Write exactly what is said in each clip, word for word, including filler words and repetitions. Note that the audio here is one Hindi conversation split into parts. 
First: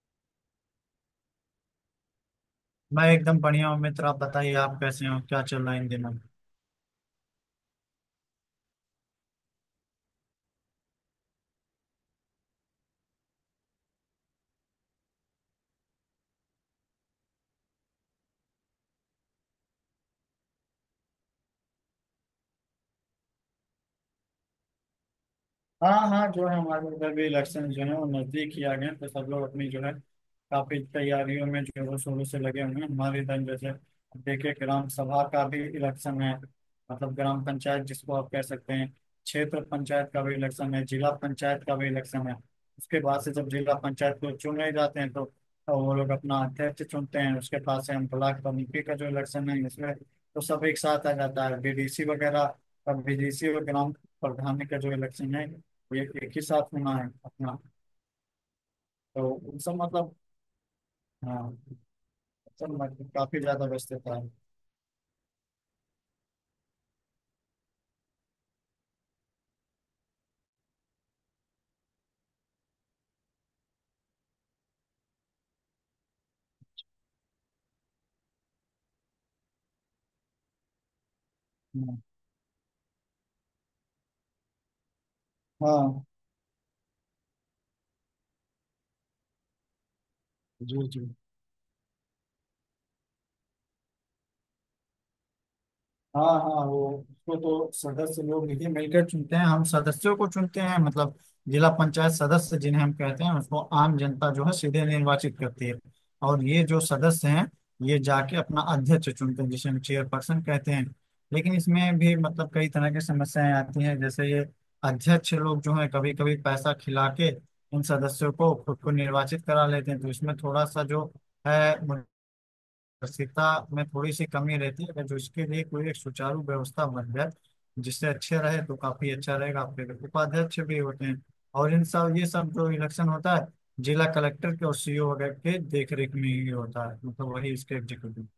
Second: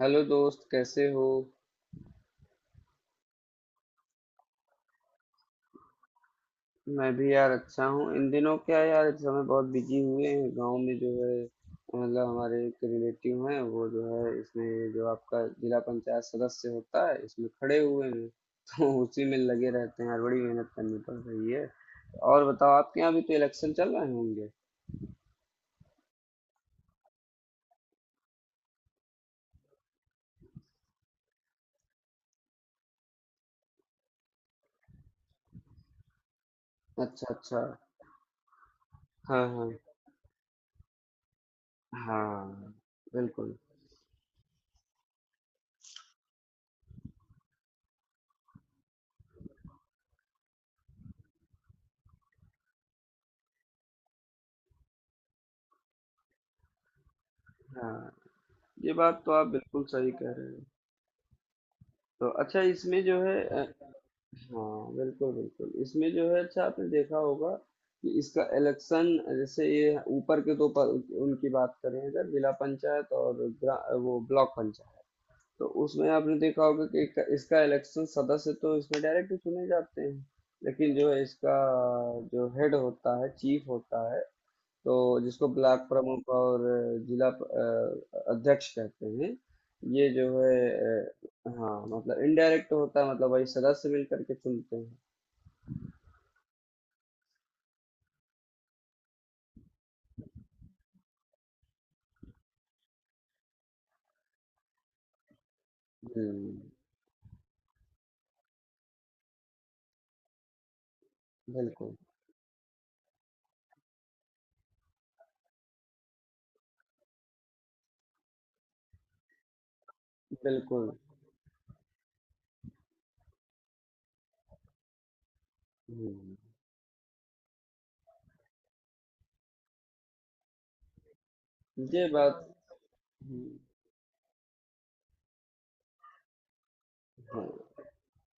हेलो दोस्त कैसे हो। मैं एकदम बढ़िया हूँ मित्र। आप बताइए, आप कैसे हो? क्या चल रहा है इन दिनों? मैं भी यार अच्छा हूँ इन दिनों। क्या यार इस समय बहुत बिजी हुए हैं गांव में जो है मतलब हमारे एक रिलेटिव हैं वो जो है इसमें जो आपका जिला पंचायत सदस्य होता है इसमें खड़े हुए हैं तो उसी में लगे रहते हैं यार। बड़ी मेहनत करनी पड़ रही है। और बताओ आपके यहाँ भी तो इलेक्शन चल रहे होंगे। हाँ हाँ जो है हमारे उधर भी इलेक्शन जो है वो नजदीक ही आ गए हैं, तो सब लोग अपनी जो है काफी तैयारियों में जोरों शोरों से लगे हुए हैं। हमारे इधर जैसे देखिए ग्राम सभा का भी इलेक्शन है, मतलब अच्छा ग्राम अच्छा। पंचायत जिसको आप कह सकते हैं। हाँ क्षेत्र हाँ। पंचायत का भी इलेक्शन है, जिला पंचायत का भी इलेक्शन है। हाँ। उसके बाद से जब बिल्कुल। जिला पंचायत को चुन रहे जाते हैं तो तो वो लोग अपना अध्यक्ष चुनते हैं। उसके पास से हम ब्लॉक कमेटी का जो इलेक्शन है इसमें तो सब एक साथ आ जाता है, बी डी सी वगैरह। और बी डी सी और ग्राम प्रधान का जो इलेक्शन है एक एक ही साथ होना है अपना। हाँ। ये बात तो तो आप उन सब बिल्कुल सही मतलब, कह रहे हो। हाँ, तो अच्छा सब इसमें मतलब जो है काफी अ, ज्यादा व्यस्त था। हाँ बिल्कुल बिल्कुल, इसमें जो है अच्छा आपने देखा होगा कि इसका इलेक्शन, जैसे ये ऊपर के दो प- उनकी बात करें अगर जिला पंचायत और ग्रा- वो ब्लॉक पंचायत, तो उसमें आपने देखा होगा कि इसका इसका इलेक्शन सदस्य तो इसमें डायरेक्ट चुने जाते हैं, लेकिन जो है इसका जो हेड होता है चीफ होता है, तो जिसको ब्लॉक हाँ। प्रमुख और जिला प- अ, अध्यक्ष कहते हैं, ये जो है जी जी। अ, हाँ मतलब इनडायरेक्ट होता है, मतलब वही सदस्य मिलकर के चुनते हैं। हाँ हाँ, वो उसको तो सदस्य लोग मिलकर मिलकर चुनते हैं, हम सदस्यों को चुनते हैं मतलब। जिला पंचायत सदस्य जिन्हें हम कहते हैं उसको आम जनता जो है सीधे निर्वाचित करती है। और हुँ, ये जो सदस्य हैं ये जाके अपना अध्यक्ष चुनते हैं जिसे हम चेयरपर्सन कहते हैं। लेकिन बिल्कुल, इसमें भी मतलब कई तरह की समस्याएं आती हैं, जैसे ये अध्यक्ष लोग जो है कभी कभी पैसा खिला के इन सदस्यों को खुद को निर्वाचित करा लेते हैं, तो इसमें थोड़ा सा बिल्कुल। जो है पारदर्शिता में थोड़ी सी कमी रहती है। अगर जो इसके लिए कोई एक हुँ, सुचारू व्यवस्था बन जाए जिससे अच्छे रहे तो काफी अच्छा रहेगा। आपके लिए उपाध्यक्ष भी होते हैं। और इन ये सब ये बात। सब जो इलेक्शन होता हुँ, है जिला कलेक्टर के और सी ई ओ वगैरह के देख रेख में ही होता है, मतलब वही हाँ, इसके एग्जीक्यूटिव।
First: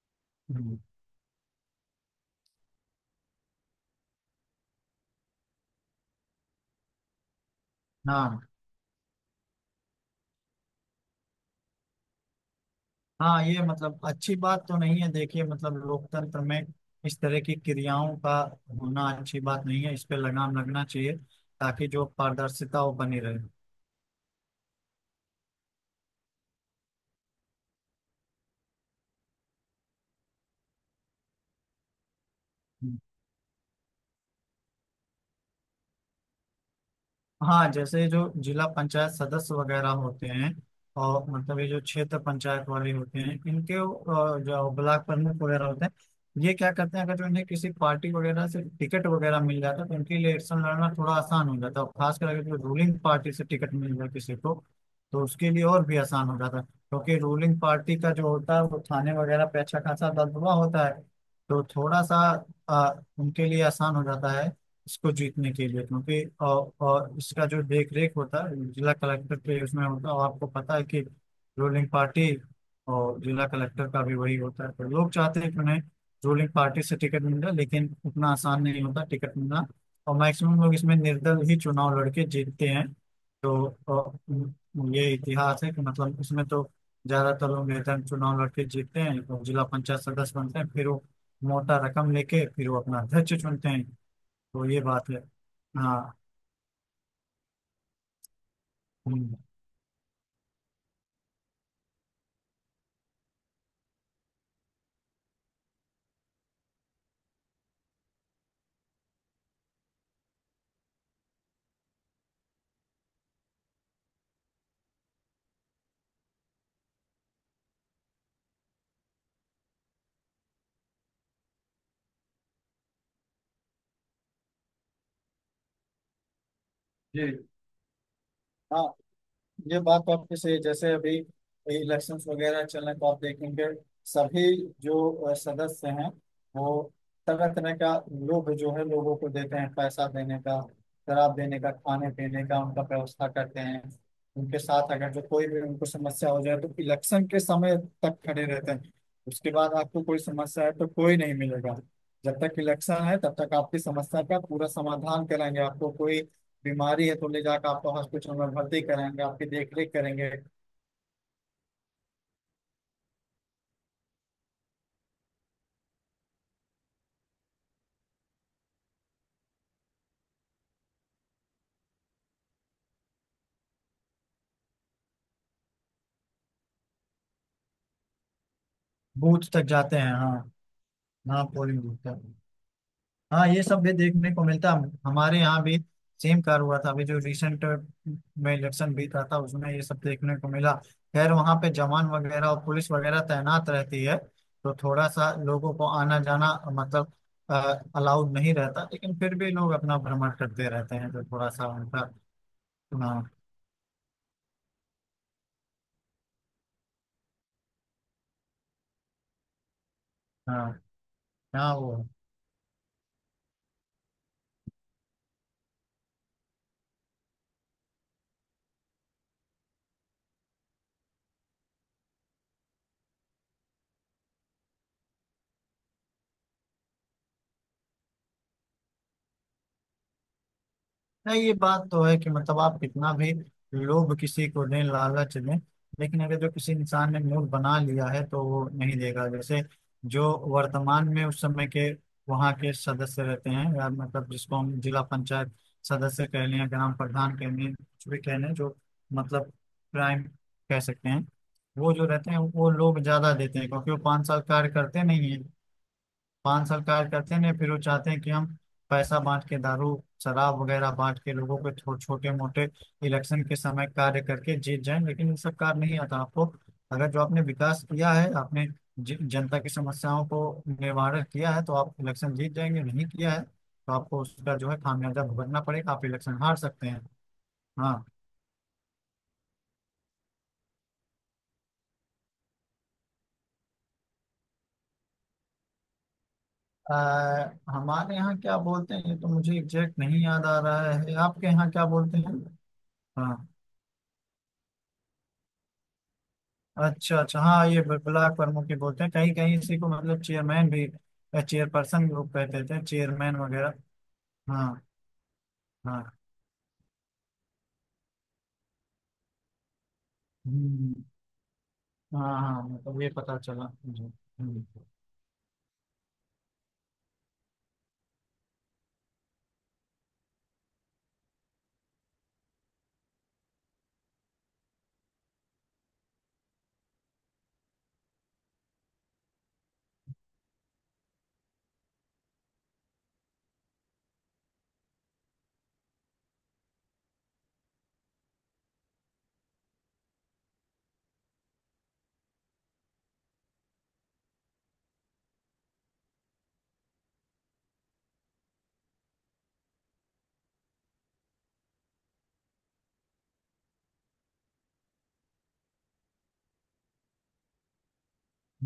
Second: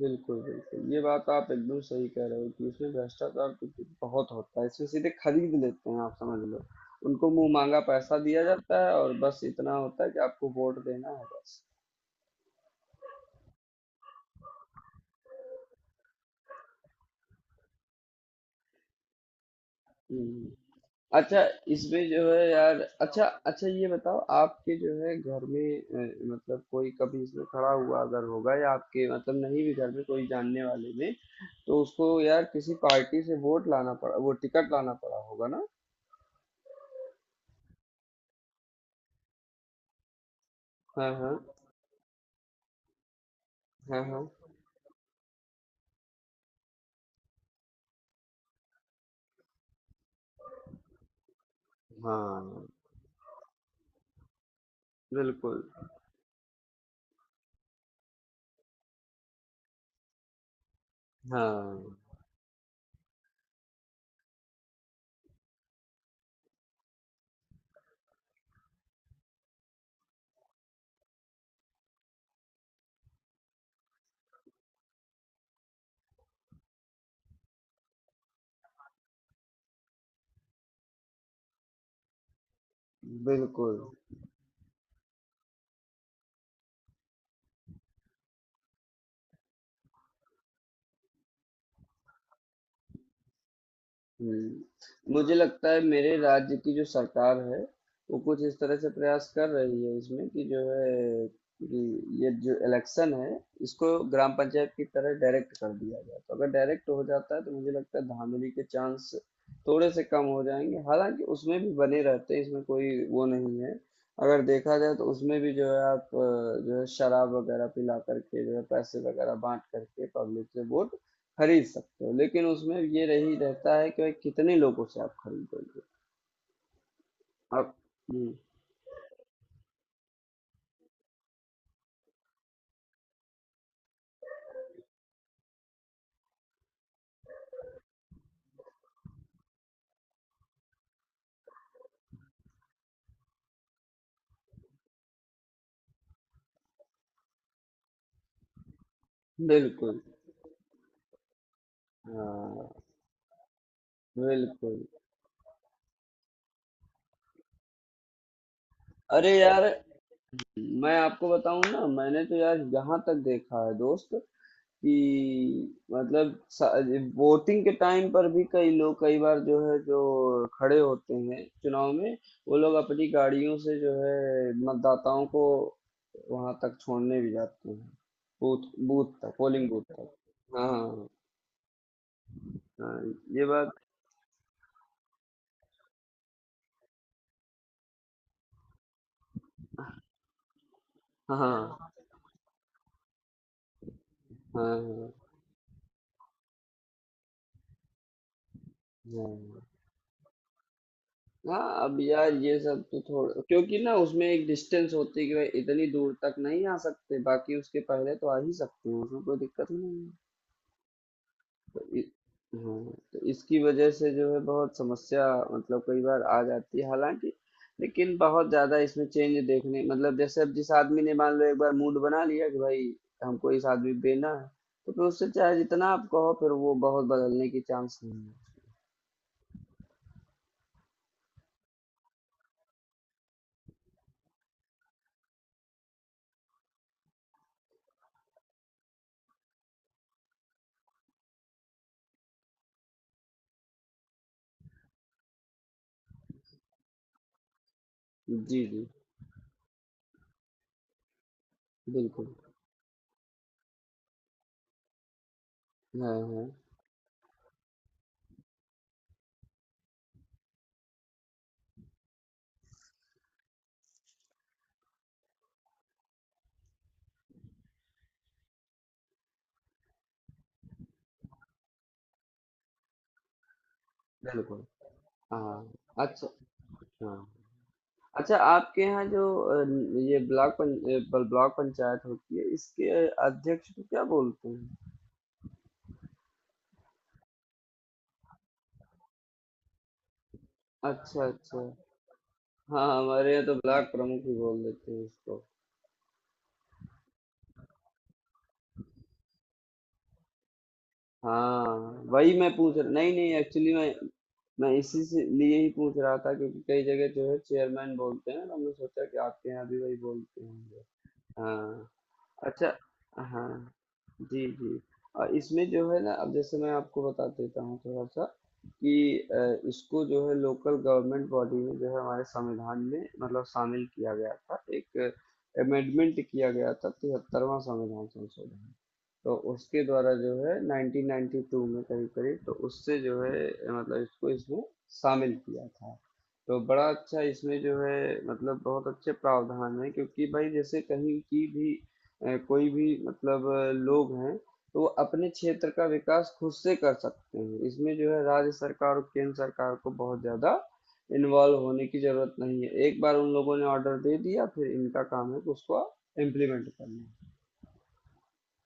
बिल्कुल, हम्म। बिल्कुल। ये बात आप एकदम सही कह रहे हो कि इसमें भ्रष्टाचार तो ब बहुत होता है, इसमें सीधे खरीद लेते हैं आप समझ लो। उनको मुँह माँगा पैसा हाँ दिया जाता है और बस इतना होता है कि आपको वोट देना है बस। हाँ, ये मतलब अच्छी बात तो नहीं है देखिए। मतलब लोकतंत्र में इस तरह की क्रियाओं का होना अच्छी बात नहीं है, इस पे हुँ। लगाम लगना चाहिए, अच्छा ताकि जो इसमें जो है यार, पारदर्शिता वो बनी अच्छा रहे। अच्छा, ये बताओ आपके जो है घर में अ, मतलब कोई कभी इसमें खड़ा हुआ अगर होगा या आपके मतलब नहीं भी घर में कोई जानने वाले में, तो उसको यार किसी पार्टी से वोट लाना पड़ा वो टिकट लाना पड़ा होगा ना। हाँ जैसे जो जिला पंचायत सदस्य वगैरह होते हैं, हाँ और हाँ। मतलब ये जो क्षेत्र पंचायत वाले होते हैं इनके हाँ हाँ। अ, जो ब्लॉक प्रमुख वगैरह होते हैं, ये क्या करते हैं? अगर जो इन्हें किसी पार्टी वगैरह से टिकट वगैरह मिल जाता है तो इनके लिए इलेक्शन लड़ना थोड़ा आसान हो जाता है। और खासकर अगर जो हाँ। रूलिंग पार्टी से टिकट मिल जाए किसी को, तो उसके बिल्कुल। लिए और भी आसान हो जाता है, क्योंकि रूलिंग पार्टी का जो होता है वो थाने वगैरह पे अच्छा खासा दबदबा होता है। तो हाँ। थोड़ा सा अ, उनके लिए आसान हो जाता है इसको जीतने के लिए, क्योंकि और, और इसका जो देख रेख होता है जिला कलेक्टर के उसमें होता है। और आपको पता है कि रूलिंग पार्टी और जिला कलेक्टर का भी वही होता है, तो लोग चाहते हैं कि उन्हें रूलिंग पार्टी से टिकट मिल जाए, लेकिन उतना आसान नहीं होता टिकट मिलना। और मैक्सिमम लोग इसमें निर्दल ही चुनाव लड़के जीतते हैं। तो बिल्कुल। अ, ये इतिहास है कि मतलब इसमें तो ज्यादातर लोग निर्दल चुनाव लड़के जीतते हैं और जिला पंचायत सदस्य बनते हैं। फिर वो मोटा रकम लेके फिर वो अपना अध्यक्ष चुनते हैं। तो ये बात हम्म, है। मुझे लगता है मेरे हाँ। राज्य की जो सरकार है वो कुछ इस तरह से प्रयास हम्म। कर रही है इसमें कि जो है कि ये जो इलेक्शन है, इसको ग्राम पंचायत की तरह डायरेक्ट कर दिया जाए, तो अगर डायरेक्ट हो जाता है तो मुझे लगता है धांधली के चांस थोड़े से कम हो जाएंगे, हालांकि उसमें भी बने रहते हैं, इसमें कोई वो नहीं है। अगर देखा जाए तो उसमें भी जो है आप अ, जो है शराब वगैरह पिला करके जो है पैसे वगैरह बांट करके पब्लिक से वोट खरीद सकते हो, लेकिन उसमें ये रही रहता है कि भाई कितने लोगों से आप खरीदोगे जी। आप। हम्म, हाँ ये बात तो आपकी सही है। जैसे अभी इलेक्शंस वगैरह चल रहे हैं तो आप देखेंगे सभी जो अ, सदस्य हैं वो तरह तरह का लोभ जो है लोगों को देते हैं। पैसा देने का, शराब देने का, खाने पीने का उनका व्यवस्था करते हैं। उनके साथ अगर जो कोई भी उनको समस्या हो जाए तो इलेक्शन के समय तक खड़े रहते हैं। उसके बाद बिल्कुल। आपको कोई समस्या है तो कोई नहीं मिलेगा। जब तक हाँ इलेक्शन है तब तक आपकी समस्या का पूरा बिल्कुल। समाधान कराएंगे। आपको कोई बीमारी है तो ले जाकर आपको हॉस्पिटल में भर्ती कराएंगे, अरे आपकी यार, देख रेख करेंगे। मैं आपको बताऊं ना, मैंने तो यार यहाँ तक देखा है दोस्त कि मतलब वोटिंग के टाइम पर भी कई लोग कई बार जो है जो खड़े होते हैं चुनाव में, वो लोग अपनी गाड़ियों से जो है मतदाताओं को वहां तक छोड़ने भी जाते हैं, बूथ बूथ तक, बूथ तक पोलिंग बूथ जाते तक। हैं, हाँ। हाँ हाँ हाँ, हाँ, पोलिंग बूथ तक। हाँ, ये हाँ, ये बात। सब भी देखने को मिलता है हमारे यहाँ भी। सेम कार हुआ था अभी जो रिसेंट में इलेक्शन बीता था, उसमें ये सब देखने को मिला। खैर हाँ वहाँ पे हाँ। जवान वगैरह और पुलिस वगैरह तैनात रहती है, तो थोड़ा हाँ सा लोगों को आना जाना मतलब अलाउड नहीं रहता, लेकिन फिर भी हाँ। लोग अपना भ्रमण करते रहते हैं, तो थोड़ा सा हाँ अब उनका। यार ये सब तो हाँ थोड़ा क्योंकि ना उसमें एक डिस्टेंस होती है कि भाई इतनी दूर तक नहीं आ सकते, बाकी उसके पहले तो आ ही सकते हैं, उसमें कोई दिक्कत ही नहीं है। हाँ हाँ। तो वो इ, हाँ, तो इसकी वजह से जो है बहुत समस्या मतलब कई बार आ जाती है, हालांकि लेकिन बहुत ज्यादा इसमें चेंज देखने मतलब, जैसे अब जिस आदमी ने मान लो एक बार मूड बना लिया कि भाई हमको इस आदमी पे देना है, तो फिर उससे चाहे जितना आप कहो फिर वो बहुत बदलने की चांस नहीं है। नहीं, ये बात तो है कि मतलब आप कितना भी लोभ किसी को दें, लालच दें, लेकिन अगर जो किसी इंसान ने मूड बना लिया है तो वो नहीं देगा। जैसे जो वर्तमान में उस समय के वहाँ के सदस्य रहते हैं या मतलब जिसको हम जिला पंचायत सदस्य कह लें या ग्राम प्रधान कह लें कुछ भी कह लें, जी जो जी। मतलब प्राइम कह सकते हैं, वो जो बिल्कुल। रहते हैं वो लोग ज्यादा देते हैं, क्योंकि वो पाँच साल कार्य करते नहीं है। हाँ पान हाँ। सरकार करते हैं, फिर वो चाहते हैं कि हम पैसा बांट के, दारू शराब वगैरह बांट के लोगों को छो, छोटे मोटे इलेक्शन के समय कार्य करके जीत जाएं। लेकिन ये सब कार्य नहीं आता आपको। अगर जो आपने विकास किया है, आपने ज- जनता की समस्याओं को निवारण किया है तो आप इलेक्शन जीत जाएंगे। नहीं किया है तो आपको उसका बिल्कुल। जो है खामियाजा भुगतना पड़ेगा, आप हाँ। अच्छा। इलेक्शन हार सकते हैं। हाँ। हाँ। अच्छा आपके यहाँ जो अ, ये ब्लॉक पं, अ, ब- ब्लॉक पंचायत होती है, इसके अध्यक्ष को क्या बोलते हैं? अ, हमारे यहाँ क्या बोलते हैं? ये तो मुझे एग्जैक्ट नहीं याद आ रहा है। अच्छा आपके अच्छा। यहाँ क्या बोलते हैं? हाँ हाँ। हमारे यहाँ तो ब्लॉक प्रमुख ही बोल देते हैं इसको। अच्छा अच्छा। हाँ ये ब- ब्लॉक प्रमुख ही बोलते हैं। कहीं कहीं इसी को मतलब चेयरमैन भी, हाँ चेयरपर्सन लोग वही मैं कहते पूछ थे, रहा, नहीं नहीं चेयरमैन एक्चुअली वगैरह। मैं मैं हाँ। इसी से लिए ही पूछ रहा हाँ था क्योंकि कई जगह जो है चेयरमैन बोलते हैं तो हमने सोचा कि आपके यहाँ भी वही बोलते होंगे। हम्म। हाँ। हाँ हाँ, अच्छा। मतलब ये पता चला हाँ, मुझे। जी, हम्म। जी। अ, इसमें जो है ना, अब जैसे मैं आपको बता देता हूँ थोड़ा-सा कि अ, इसको जो है लोकल गवर्नमेंट बॉडी में जो है हमारे संविधान में मतलब शामिल किया गया था। एक अमेंडमेंट किया गया था, तिहत्तरवां संविधान संशोधन। तो उसके द्वारा जो है नाइनटीन नाइनटी टू में, करीब करीब, तो उससे जो है मतलब इसको इसमें शामिल किया था, तो बड़ा अच्छा इसमें जो है मतलब बहुत अच्छे प्रावधान है, क्योंकि भाई जैसे कहीं की भी अ, कोई भी मतलब अ, लोग हैं तो वो अपने क्षेत्र का विकास खुद से कर सकते हैं, इसमें जो है राज्य सरकार और केंद्र सरकार को बहुत ज़्यादा इन्वॉल्व होने की ज़रूरत नहीं है, एक बार उन लोगों ने ऑर्डर दे दिया फिर इनका काम है कि उसको इम्प्लीमेंट करना।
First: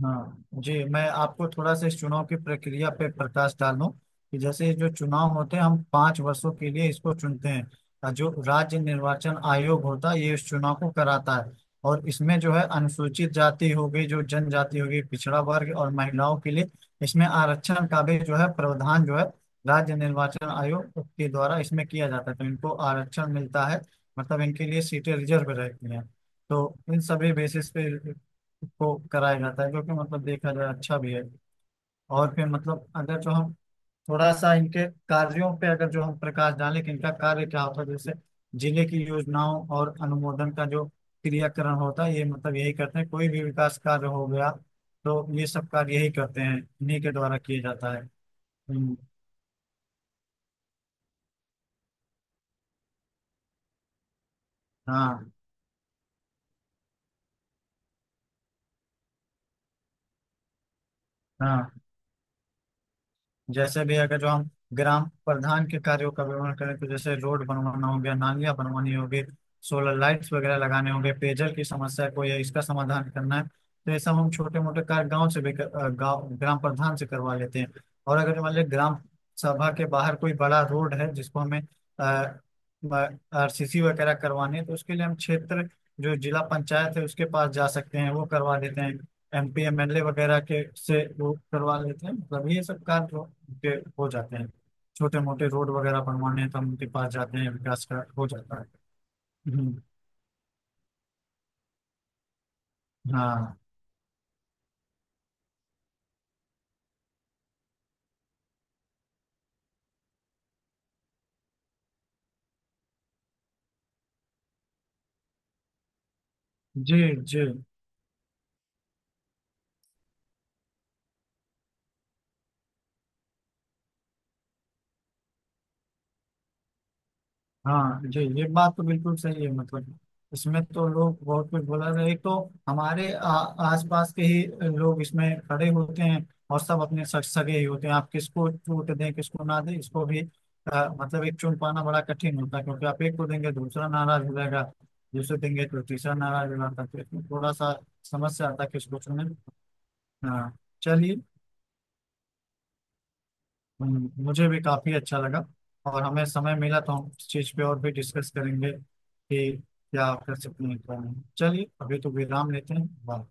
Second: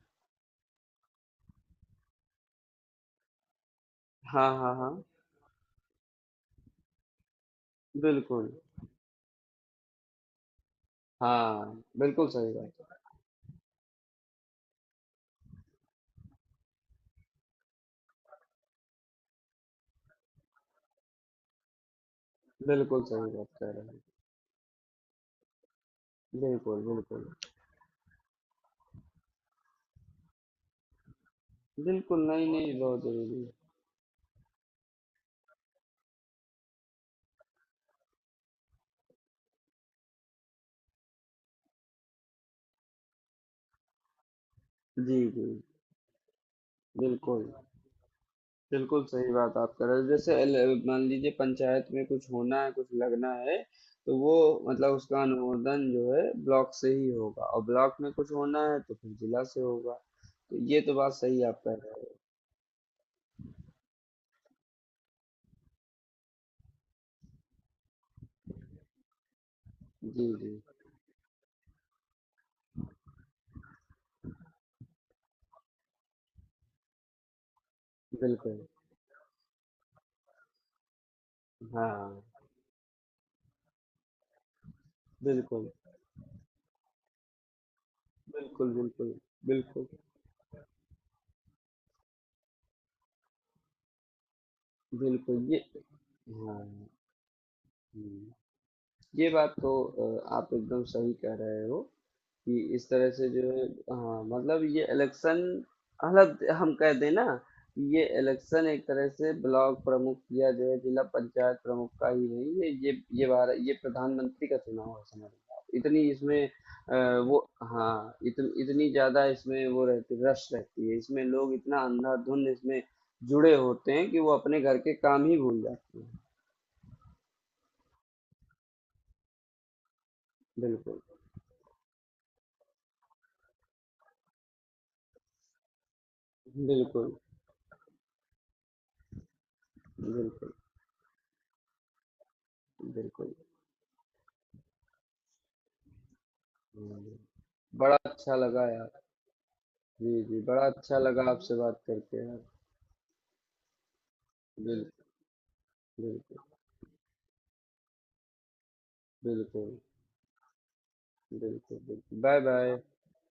हाँ जी, मैं आपको थोड़ा सा इस चुनाव की प्रक्रिया पे प्रकाश डालूं कि हाँ जैसे हाँ जो हाँ। चुनाव होते हैं हम पांच वर्षों के लिए इसको चुनते हैं, और जो बिल्कुल। राज्य निर्वाचन आयोग होता है ये इस चुनाव को कराता है। हाँ और बिल्कुल इसमें सही जो है बात है। अनुसूचित जाति हो गई, जो जनजाति हो गई, पिछड़ा वर्ग और महिलाओं के लिए इसमें आरक्षण का भी जो है प्रावधान जो है राज्य निर्वाचन आयोग के द्वारा इसमें किया जाता है, तो इनको बिल्कुल सही आरक्षण बात मिलता कह है। रहे हैं। मतलब इनके लिए सीटें रिजर्व रहती हैं। तो बिल्कुल इन बिल्कुल। सभी बेसिस पे को कराया जाता है, जो कि मतलब देखा जाए अच्छा भी है। बिल्कुल और नहीं फिर नहीं मतलब बहुत अगर जो जरूरी हम थोड़ा सा इनके कार्यों पे अगर जो हम प्रकाश डालें कि इनका कार्य क्या होता है, जैसे जिले की योजनाओं और अनुमोदन का जो क्रियाकरण होता है ये मतलब यही करते हैं। कोई भी विकास कार्य हो गया है। जी तो जी। ये सब कार्य यही करते हैं, इन्हीं के द्वारा बिल्कुल। किए जाता है। हम्म। बिल्कुल सही बात आप कह रहे हो, जैसे ल- मान लीजिए पंचायत में कुछ होना है कुछ लगना है, तो वो मतलब उसका हाँ अनुमोदन जो है ब्लॉक से ही होगा और ब्लॉक में कुछ होना है तो फिर जिला से होगा। तो ये तो बात सही आप हाँ। कह रहे हो। जैसे भी अगर जो हम ग्राम प्रधान के कार्यों का विवरण करें, तो जैसे रोड बनवाना हो गया, नालियां बनवानी होगी, सोलर जी लाइट्स जी। वगैरह लगाने होंगे, पेयजल की समस्या को या इसका समाधान करना है, तो ये सब हम छोटे मोटे कार्य गांव से भी कर- अ, गाँव ग्राम प्रधान से करवा लेते हैं। और अगर मान बिल्कुल। लीजिए ग्राम सभा के बाहर कोई बड़ा रोड है जिसको हमें हाँ। आर सी सी वगैरह करवाने हैं, तो उसके लिए हम क्षेत्र बिल्कुल। जो जिला पंचायत है उसके पास जा सकते हैं, वो करवा बिल्कुल। देते हैं। बिल्कुल। एम पी बिल्कुल। एम एल ए वगैरह के से वो करवा लेते हैं, मतलब ये सब कार्य हो उनके हो जाते हैं। छोटे बिल्कुल मोटे ये। रोड वगैरह बनवाने हैं तो हाँ। हम उनके पास जाते हैं, विकास का हो हम्म। जाता है। ये बात तो हम्म। अ, आप एकदम सही कह रहे हो कि इस तरह से जो हाँ है हाँ मतलब ये इलेक्शन मतलब हम कह दें ना कि ये इलेक्शन एक तरह से ब्लॉक प्रमुख या जो है जिला पंचायत प्रमुख का ही नहीं है, ये ये भारत ये प्रधानमंत्री का चुनाव है समझ लो आप। इतनी इसमें अ, जी वो जी। हाँ इतन, इतनी ज्यादा इसमें वो रहती रश रहती है, इसमें लोग इतना अंधाधुंध इसमें जुड़े होते हैं कि वो अपने घर के काम ही भूल जाते हैं। हाँ जी ये बात तो बिल्कुल सही है, मतलब इसमें तो बिल्कुल लोग बहुत कुछ बोला रहे। एक तो हमारे आ, आसपास के ही लोग इसमें खड़े होते हैं और सब अपने बिल्कुल। सग सगे ही होते हैं। आप किसको छूट दें किसको ना दें, इसको भी बिल्कुल आ, मतलब एक चुन पाना बड़ा कठिन होता है, क्योंकि आप एक को बिल्कुल। देंगे दूसरा नाराज हो जाएगा, दूसरे देंगे तो तीसरा नाराज हो जाता है, तो हुँ। इसमें थोड़ा सा बड़ा अच्छा समस्या आता है लगा किसको यार। चुने। जी, जी, हाँ। बड़ा अच्छा चलिए। लगा आपसे बात करके यार। हम्म, मुझे भी काफी बिल्कुल, अच्छा लगा। और हमें बिल्कुल, समय मिला तो हम इस चीज पे और भी डिस्कस करेंगे कि बिल्कुल, क्या कर सकते हैं क्या नहीं। चलिए बिल्कुल, अभी तो बिल्कुल। विराम लेते बाय-बाय। हैं। बाय।